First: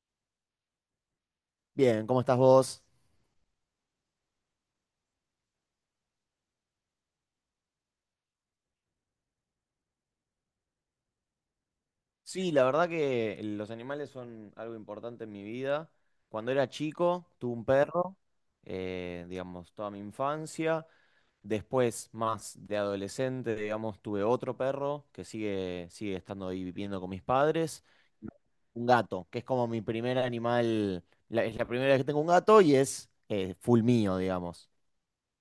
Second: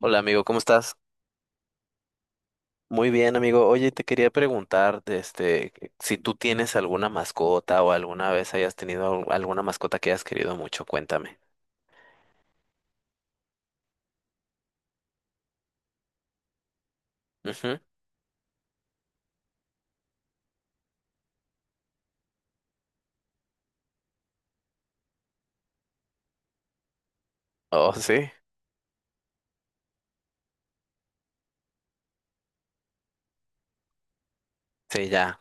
Hola amigo, ¿cómo estás? Bien, ¿cómo estás vos? Muy bien amigo. Oye, te quería preguntar, si tú tienes alguna mascota o alguna vez hayas tenido alguna mascota que hayas querido mucho, cuéntame. Sí, la verdad que los animales son algo importante en mi vida. Cuando era chico, tuve un Ujú. perro, digamos, toda mi infancia. Después, más de adolescente, digamos, tuve otro perro que sigue estando ahí viviendo con mis padres. Oh, sí. Un gato, que es como mi primer animal, es la primera vez que tengo un gato y es full mío, digamos. Sí, ya.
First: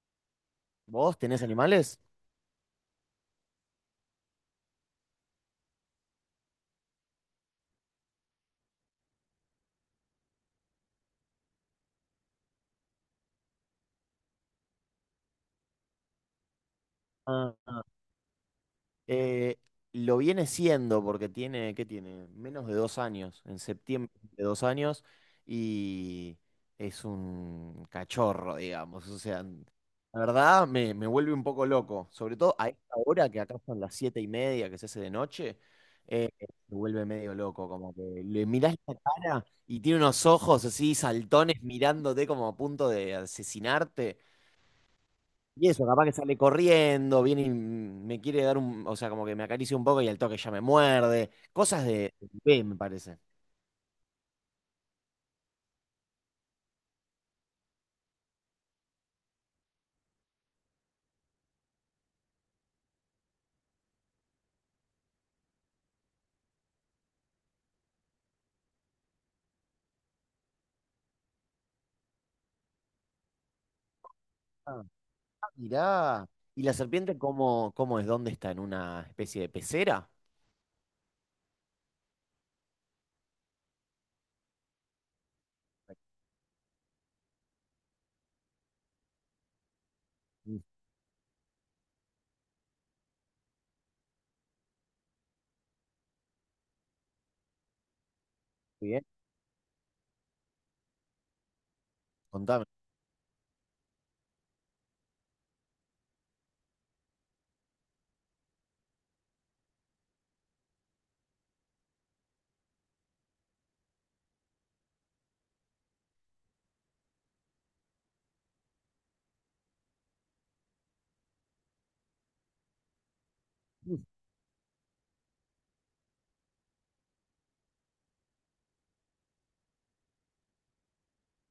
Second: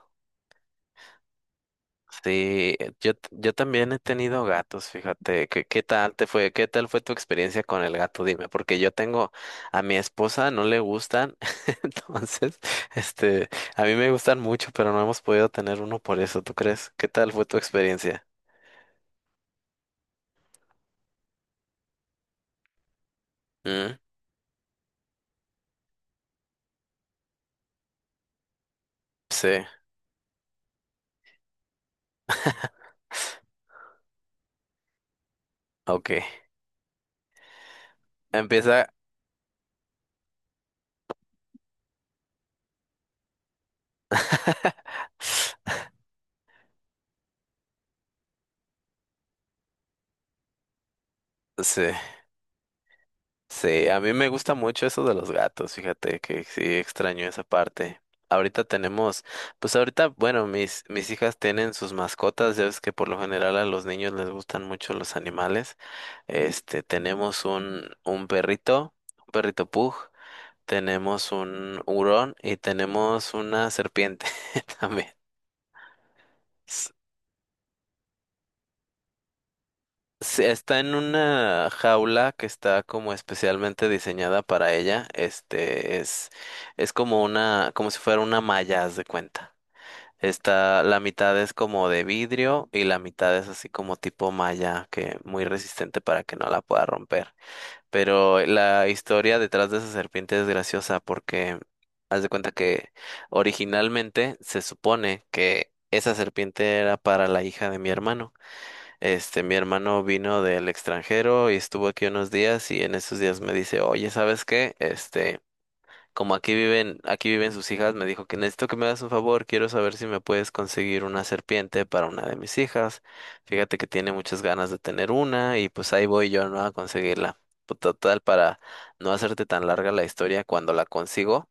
¿Vos tenés animales? Sí, yo también he tenido gatos, fíjate. ¿Qué tal te fue? ¿Qué tal fue tu experiencia con el gato? Dime, porque yo tengo a mi esposa, no le gustan, entonces, este, a mí me gustan mucho, pero no hemos podido tener uno por eso, ¿tú crees? ¿Qué tal fue tu Ah. experiencia? Eh, lo viene siendo porque tiene, ¿qué tiene? Menos de 2 años, en Mm, septiembre de 2 años, y es un cachorro, digamos. O sea, sí. la verdad me vuelve un poco loco, sobre todo a esta hora que acá son las 7:30 que se hace de noche, Ok, eh, me vuelve medio loco, como que le mirás empieza. la cara y tiene unos ojos así saltones mirándote como a punto de asesinarte. Y eso, capaz que sale corriendo, viene y me quiere dar un, o sea, como que me acaricia un poco y al toque ya me muerde. Sí, Cosas de bebé, me parece. sí, a mí me gusta mucho eso de los gatos, fíjate que sí extraño esa parte. Ahorita tenemos, pues ahorita, bueno, mis hijas tienen sus mascotas, ya ves que por lo general a los niños les gustan mucho los animales. Este, tenemos un perrito pug, tenemos un hurón y tenemos una serpiente Ah, también. ah, mirá. ¿Y la serpiente cómo, cómo es? ¿Dónde está? ¿En una especie de pecera? Sí, está en una jaula que está como especialmente diseñada para ella. Este es como una, como si fuera una malla, haz de cuenta. Mm. Está, la mitad es como de vidrio y la mitad es así como tipo malla, que muy resistente para que no la pueda romper. Pero la Bien, historia detrás de esa serpiente es graciosa porque haz de cuenta contame. que originalmente se supone que esa serpiente era para la hija de mi hermano. Este, mi hermano vino del extranjero y estuvo aquí unos días y en esos días me dice, oye, ¿sabes qué? Este, como aquí viven sus hijas, me dijo que necesito que me hagas un favor, quiero saber si me puedes conseguir una serpiente para una de mis hijas. Fíjate que Mm. tiene muchas ganas de tener una y pues ahí voy yo, ¿no? A conseguirla. Pues, total, para no hacerte tan larga la historia, cuando la consigo,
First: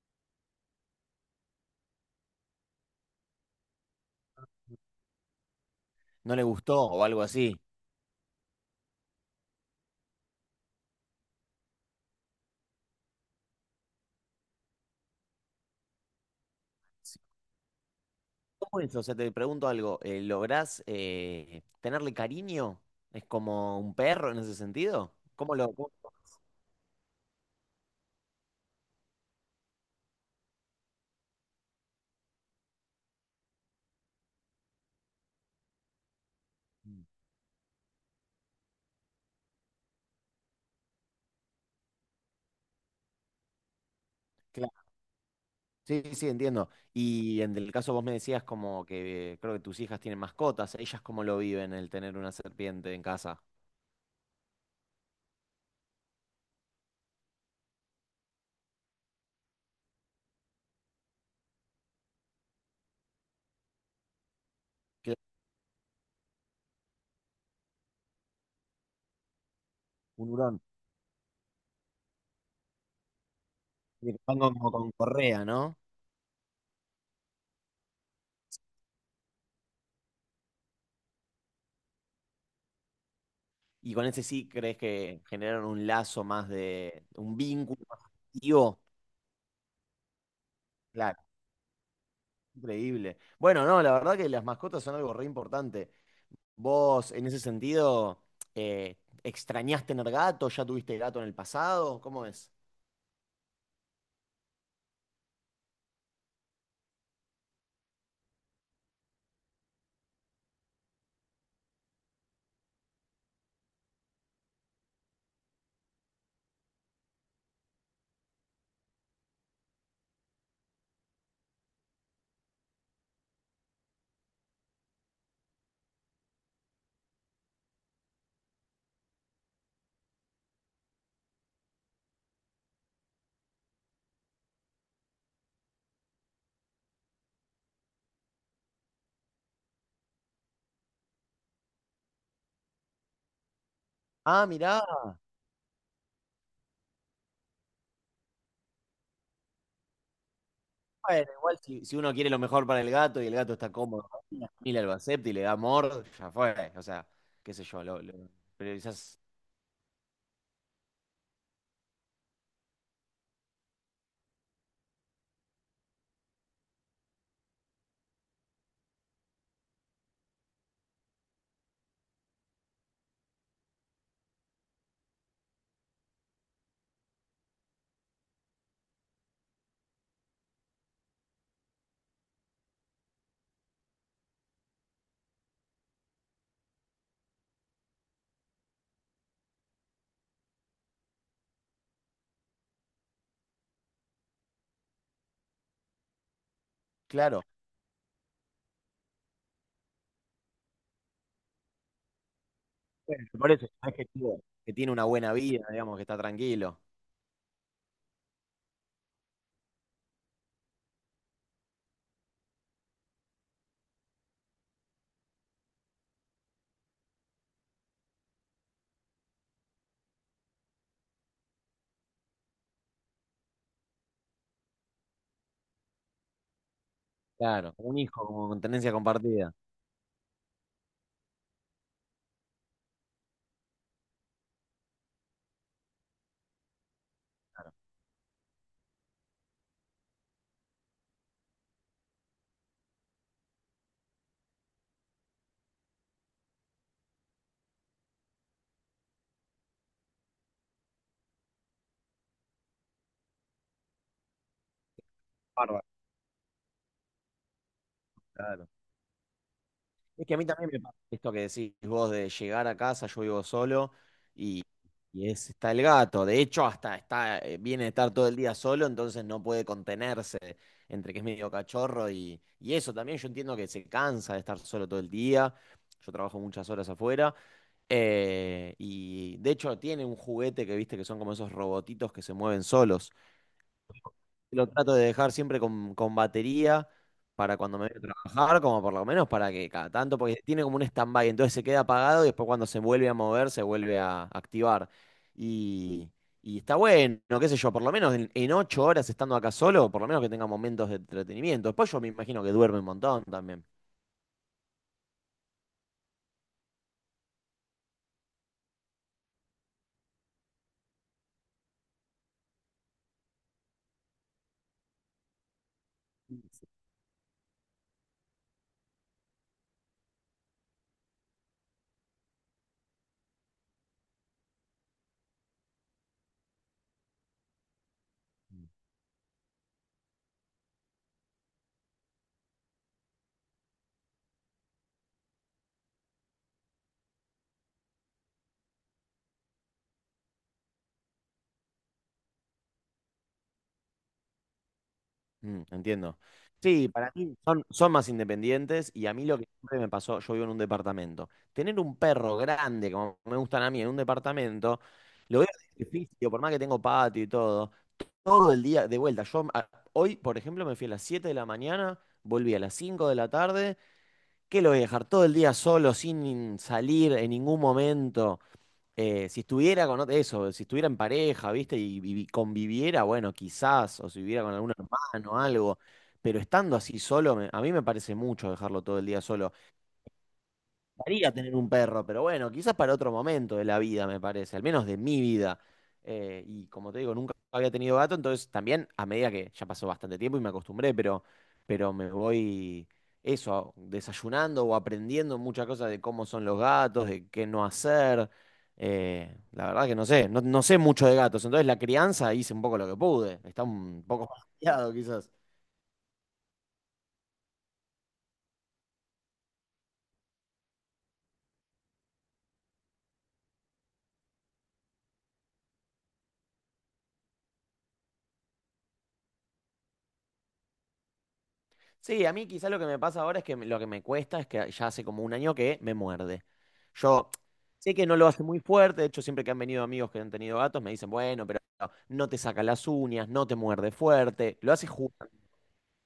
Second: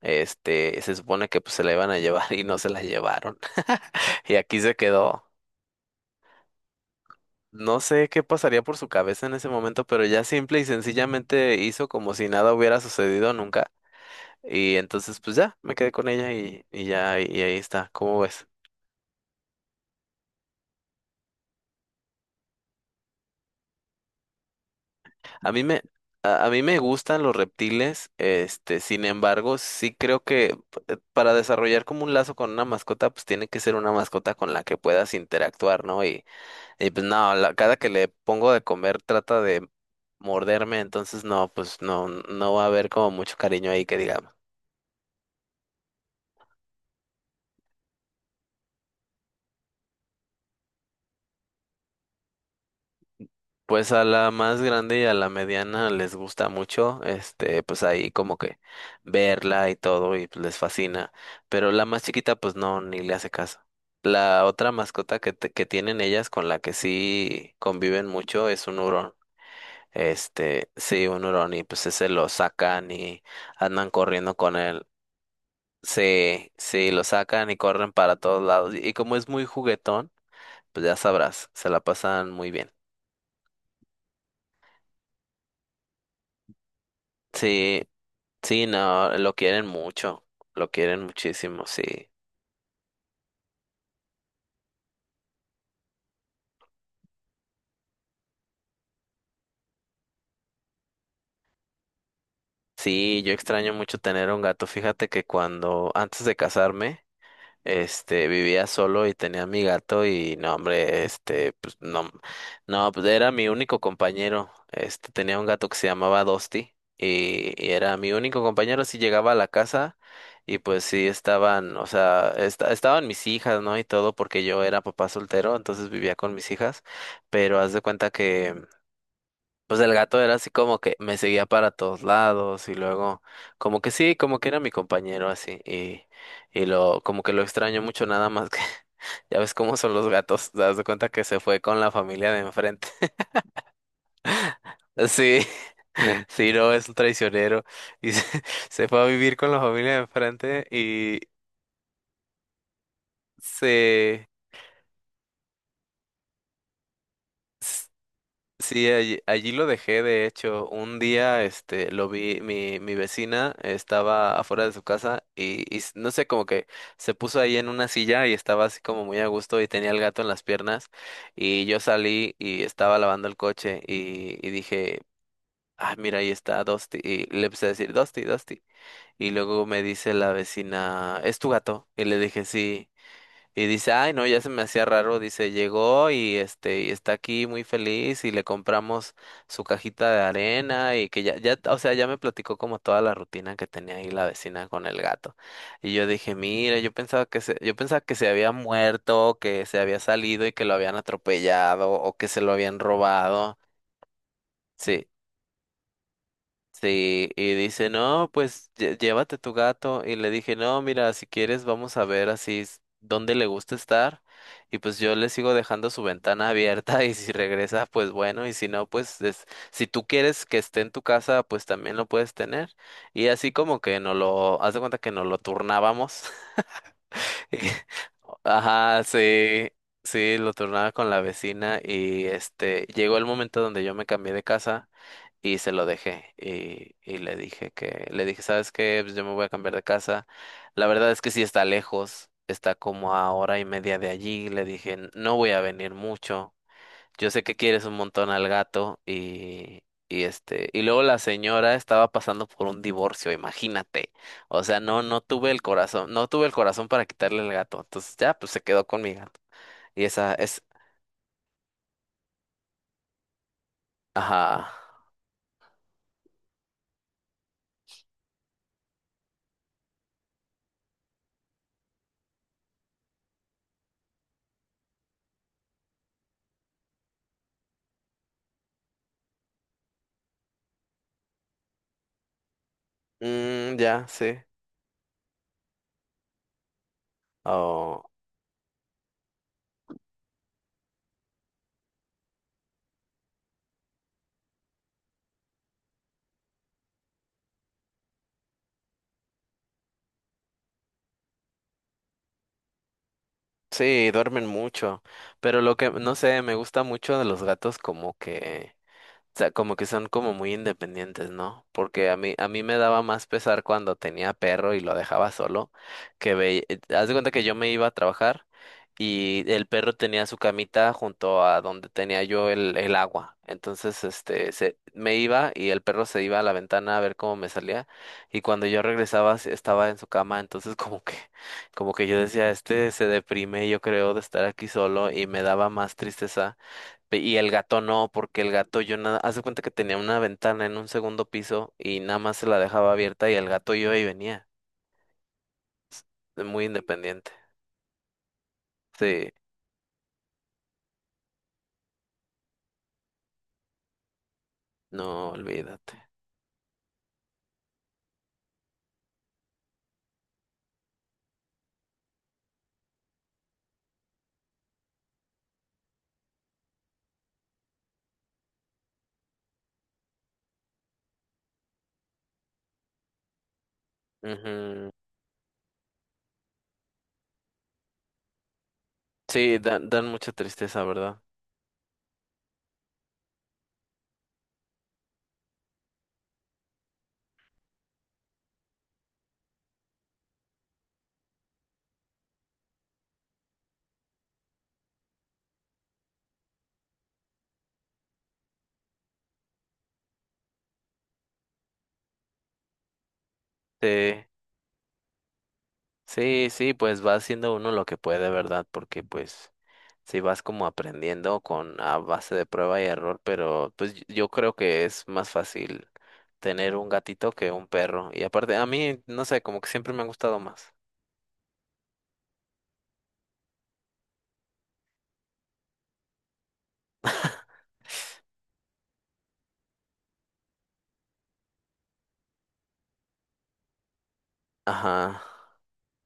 este, se supone que pues se la iban a llevar y no se la llevaron. Y aquí se quedó. ¿No le gustó o algo así? No sé qué pasaría por su cabeza en ese momento, pero ya simple y sencillamente hizo como si nada hubiera sucedido nunca. Y entonces, pues ya, me quedé con ella y Sí. ya, y ahí está. ¿Cómo ves? ¿Cómo es? O sea, te pregunto algo. ¿Lográs tenerle cariño? ¿Es como un perro en ese sentido? A ¿Cómo mí lo...? me, a mí me gustan los reptiles, este, sin embargo, sí creo que para desarrollar como un lazo con una mascota, pues tiene que ser una mascota con la que puedas interactuar, ¿no? Y Mm. pues no, cada que le pongo de comer trata de morderme, entonces no, pues no, no va a haber como mucho cariño ahí que digamos. Sí, sí, entiendo. Y en el caso vos me decías como que creo que tus hijas tienen mascotas, ellas cómo lo viven el tener una serpiente en casa. Pues a la más grande y a la mediana les gusta mucho, este, pues ahí como que verla y todo y pues les fascina, pero la más chiquita pues no, ni le hace caso. La otra mascota Claro. que, que tienen ellas con la que sí conviven mucho es un hurón. Un hurón. Este, sí, un hurón y pues ese lo sacan y andan Y corriendo van con como él. con correa, ¿no? Sí, sí, lo sacan y corren para todos lados y como es muy juguetón, pues ya sabrás, se la pasan muy bien. Y con ese sí crees que generaron un lazo más de, un vínculo Sí, más sí, afectivo. no, lo quieren mucho, lo quieren Claro, muchísimo, sí. increíble. Bueno, no, la verdad que las mascotas son algo re importante. Vos, en ese sentido, eh, ¿extrañás tener gato? ¿Ya tuviste gato en el pasado? ¿Cómo es? Sí, yo extraño mucho tener un gato. Fíjate que cuando, antes de casarme, este, vivía solo y tenía mi gato y no, hombre, este, pues no, no, pues era mi único compañero. Este, tenía un gato que se llamaba Dosti y era mi único compañero. Si llegaba a la casa y pues sí estaban, o sea, estaban mis hijas, ¿no? Y todo porque yo era papá soltero, entonces vivía con mis hijas pero haz de cuenta que pues el gato era así como que me seguía para todos lados y luego como que sí, como que era mi compañero así y lo como que lo extraño mucho nada más que ya ves cómo son los gatos, te das de cuenta que se fue con la familia de enfrente. Ah, mirá. Sí, sí, no, es un traicionero y se, se fue a vivir con la familia de enfrente y Bueno, igual si, si uno quiere lo mejor para el gato y el gato está cómodo, se... y la familia lo acepta y le da amor, ya fue. O sea, qué sé yo, pero sí, quizás, allí, allí lo dejé, de hecho, un día, este, lo vi, mi vecina estaba afuera de su casa y, no sé, como que se puso ahí en una silla y estaba así como muy a gusto y tenía el gato en las piernas y yo salí y estaba lavando el coche y dije, ah, mira, ahí está Dusty y le empecé a decir, Dusty, Dusty y luego me dice la vecina, ¿es tu gato? Y le dije, sí. Y dice, ay, no, ya se me hacía raro, dice, llegó y este, y está aquí muy feliz y le compramos su cajita de arena y que ya, ya, o sea, ya me platicó como toda la rutina que tenía ahí la vecina con el gato. Y yo dije, mira, yo pensaba que claro, se, yo pensaba que se había muerto, que se había salido y que lo habían atropellado o que se lo habían bueno, por robado. eso es que, que tiene una Sí, buena vida, digamos, que está tranquilo. sí, y dice, no, pues llévate tu gato. Y le dije, no, mira, si quieres vamos a ver así dónde le gusta estar. Y pues yo le sigo dejando su ventana abierta y si regresa, pues bueno, y si no, pues si tú quieres que esté en tu casa, pues también lo puedes tener. Y así como que no lo, haz de cuenta que nos lo turnábamos. Y Claro, un hijo como con tendencia ajá, compartida. sí, sí, lo turnaba con la vecina y este, llegó el momento donde yo me cambié de casa y se lo dejé y le dije que, le dije, ¿sabes qué? Pues yo me voy a cambiar de casa. La verdad es que sí está lejos, está como a hora y media de allí. Le dije, no voy a venir mucho. Yo sé que quieres un montón al gato y este, y luego la señora estaba pasando por un divorcio, imagínate. O sea, no, no tuve el Bárbaro. corazón, no tuve el corazón para quitarle el gato. Entonces ya, pues se Claro. quedó con mi gato. Y Es esa que a mí es, también me pasa esto que decís vos de llegar a casa, yo vivo solo y, ajá, y es, está el gato. De hecho, hasta está, viene a estar todo el día solo, entonces no puede contenerse entre que es medio cachorro y eso. También yo entiendo que se cansa de estar solo todo el día. Yo trabajo muchas horas afuera. Y de hecho tiene un juguete que viste que son como esos robotitos que se mueven solos. mm, ya, sí. Lo trato de dejar siempre con batería para cuando me voy a trabajar, como por lo menos para que cada tanto, porque tiene como un stand-by, entonces se queda apagado y después cuando se vuelve a mover, se vuelve a activar. Y, y está bueno, qué sé yo, por lo menos en 8 horas estando acá solo, por lo menos que tenga momentos de entretenimiento. Después yo me imagino que duerme un montón también. Sí, duermen mucho, pero lo que, no sé, me gusta mucho de los gatos como que sea, como que son como muy independientes, ¿no? Porque a mí me daba más pesar cuando tenía perro y lo dejaba solo, que ve, haz de cuenta que yo me iba a trabajar y el perro tenía su camita junto a donde tenía yo el agua. Entonces, este, se, me iba y el perro se iba a la ventana a ver cómo me salía y cuando yo regresaba estaba en su cama, entonces como que yo decía, este se deprime, yo creo, de estar aquí solo y me daba más tristeza. Y el gato no, porque el gato yo nada, haz de cuenta que tenía una ventana en un segundo piso y nada más se la dejaba abierta y el gato iba y venía, Mm, entiendo. de muy Sí, para independiente. mí son más independientes y a mí Sí, lo que siempre me pasó, yo vivo en un departamento. Tener un perro grande, como me gustan a mí, en un departamento, no, lo veo olvídate. difícil, por más que tengo patio y todo, todo el día de vuelta. Hoy, por ejemplo, me fui a las 7 de la mañana, volví a las 5 de la tarde, que lo voy a dejar todo el día solo, sin salir en ningún momento. Si estuviera con eso, si estuviera en pareja, ¿viste? Y, conviviera, bueno, quizás, o si viviera con algún Ujú. hermano, algo, pero estando así solo, a mí me parece mucho dejarlo todo el día solo. Sí, dan mucha tristeza, ¿verdad? Gustaría tener un perro, pero bueno, quizás para otro momento de la vida, me parece, al menos de mi vida. Y como te digo, nunca había tenido gato, entonces también a medida que ya pasó bastante tiempo y me acostumbré, pero, me voy eso, desayunando o aprendiendo muchas cosas de cómo son los gatos, de qué no hacer. La verdad que no sé, no, no sé mucho de gatos, entonces la crianza hice un poco lo que pude, está Sí, un poco más quizás. sí, sí, pues va haciendo uno lo que puede, ¿verdad? Porque pues sí vas como aprendiendo con a base de prueba y error, pero pues yo creo que es más fácil tener un gatito que un perro. Y aparte, a mí, no sé, como que siempre me han gustado más. Sí, a mí quizá lo que me pasa ahora es que lo que me cuesta es que ya hace como un año que me muerde. Yo sé que no lo hace muy fuerte, de hecho siempre que han venido amigos que han tenido gatos me dicen, bueno, pero no te saca las uñas, no te muerde fuerte, lo hace Ajá. jugando.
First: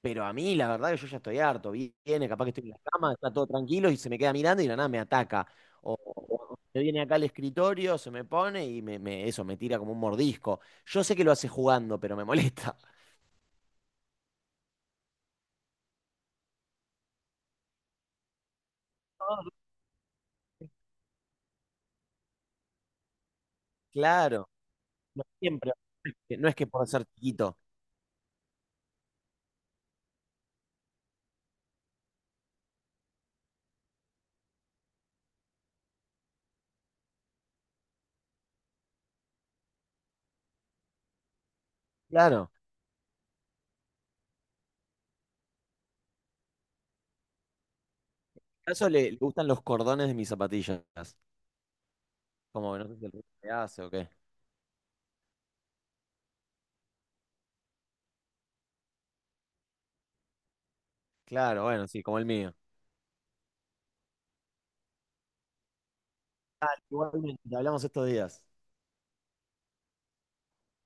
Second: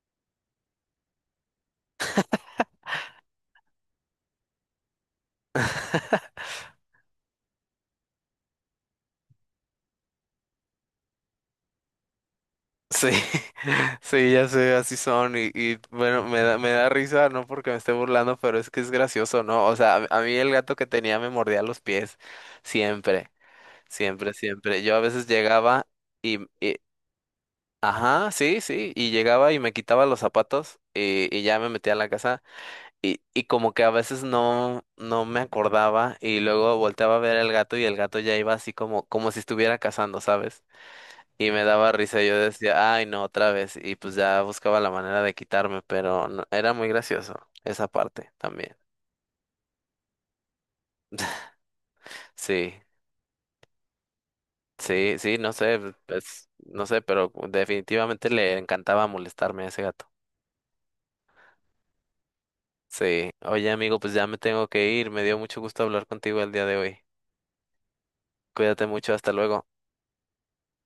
Pero a mí la verdad que yo ya estoy harto, viene, capaz que estoy en la cama, está todo tranquilo y se me queda mirando y de la nada me ataca. O, o se viene acá al escritorio, se me pone y eso, me tira como un mordisco. Yo sé que lo hace jugando, pero me molesta. Sí, sí, ya sé, así son. Y, bueno, me da risa, no porque me esté burlando, pero es que es gracioso, ¿no? O sea, a mí el gato que tenía me mordía los pies. Siempre, siempre, Claro. siempre. Yo a No veces siempre. llegaba y, No es que y- por ser chiquito. ajá, sí, sí. Y llegaba y me quitaba los zapatos y ya me metía a la casa. Y como que a veces no, no me acordaba. Y luego volteaba a ver al gato y el gato ya iba así como, como si estuviera cazando, ¿sabes? Y me daba risa, yo Claro. decía, ay, no, otra vez. Y pues ya buscaba la manera de quitarme, pero era muy gracioso esa parte A también. eso le, le gustan los cordones de mis zapatillas. Como Sí, que no sé si el ruido que hace o qué. sí, sí, no sé, pues, no sé, pero definitivamente le encantaba molestarme a ese gato. Claro, bueno, sí, como el mío. Sí, oye amigo, pues ya me tengo que ir, me dio mucho gusto hablar contigo el día de hoy. Igualmente, hablamos estos días. Cuídate mucho, hasta luego.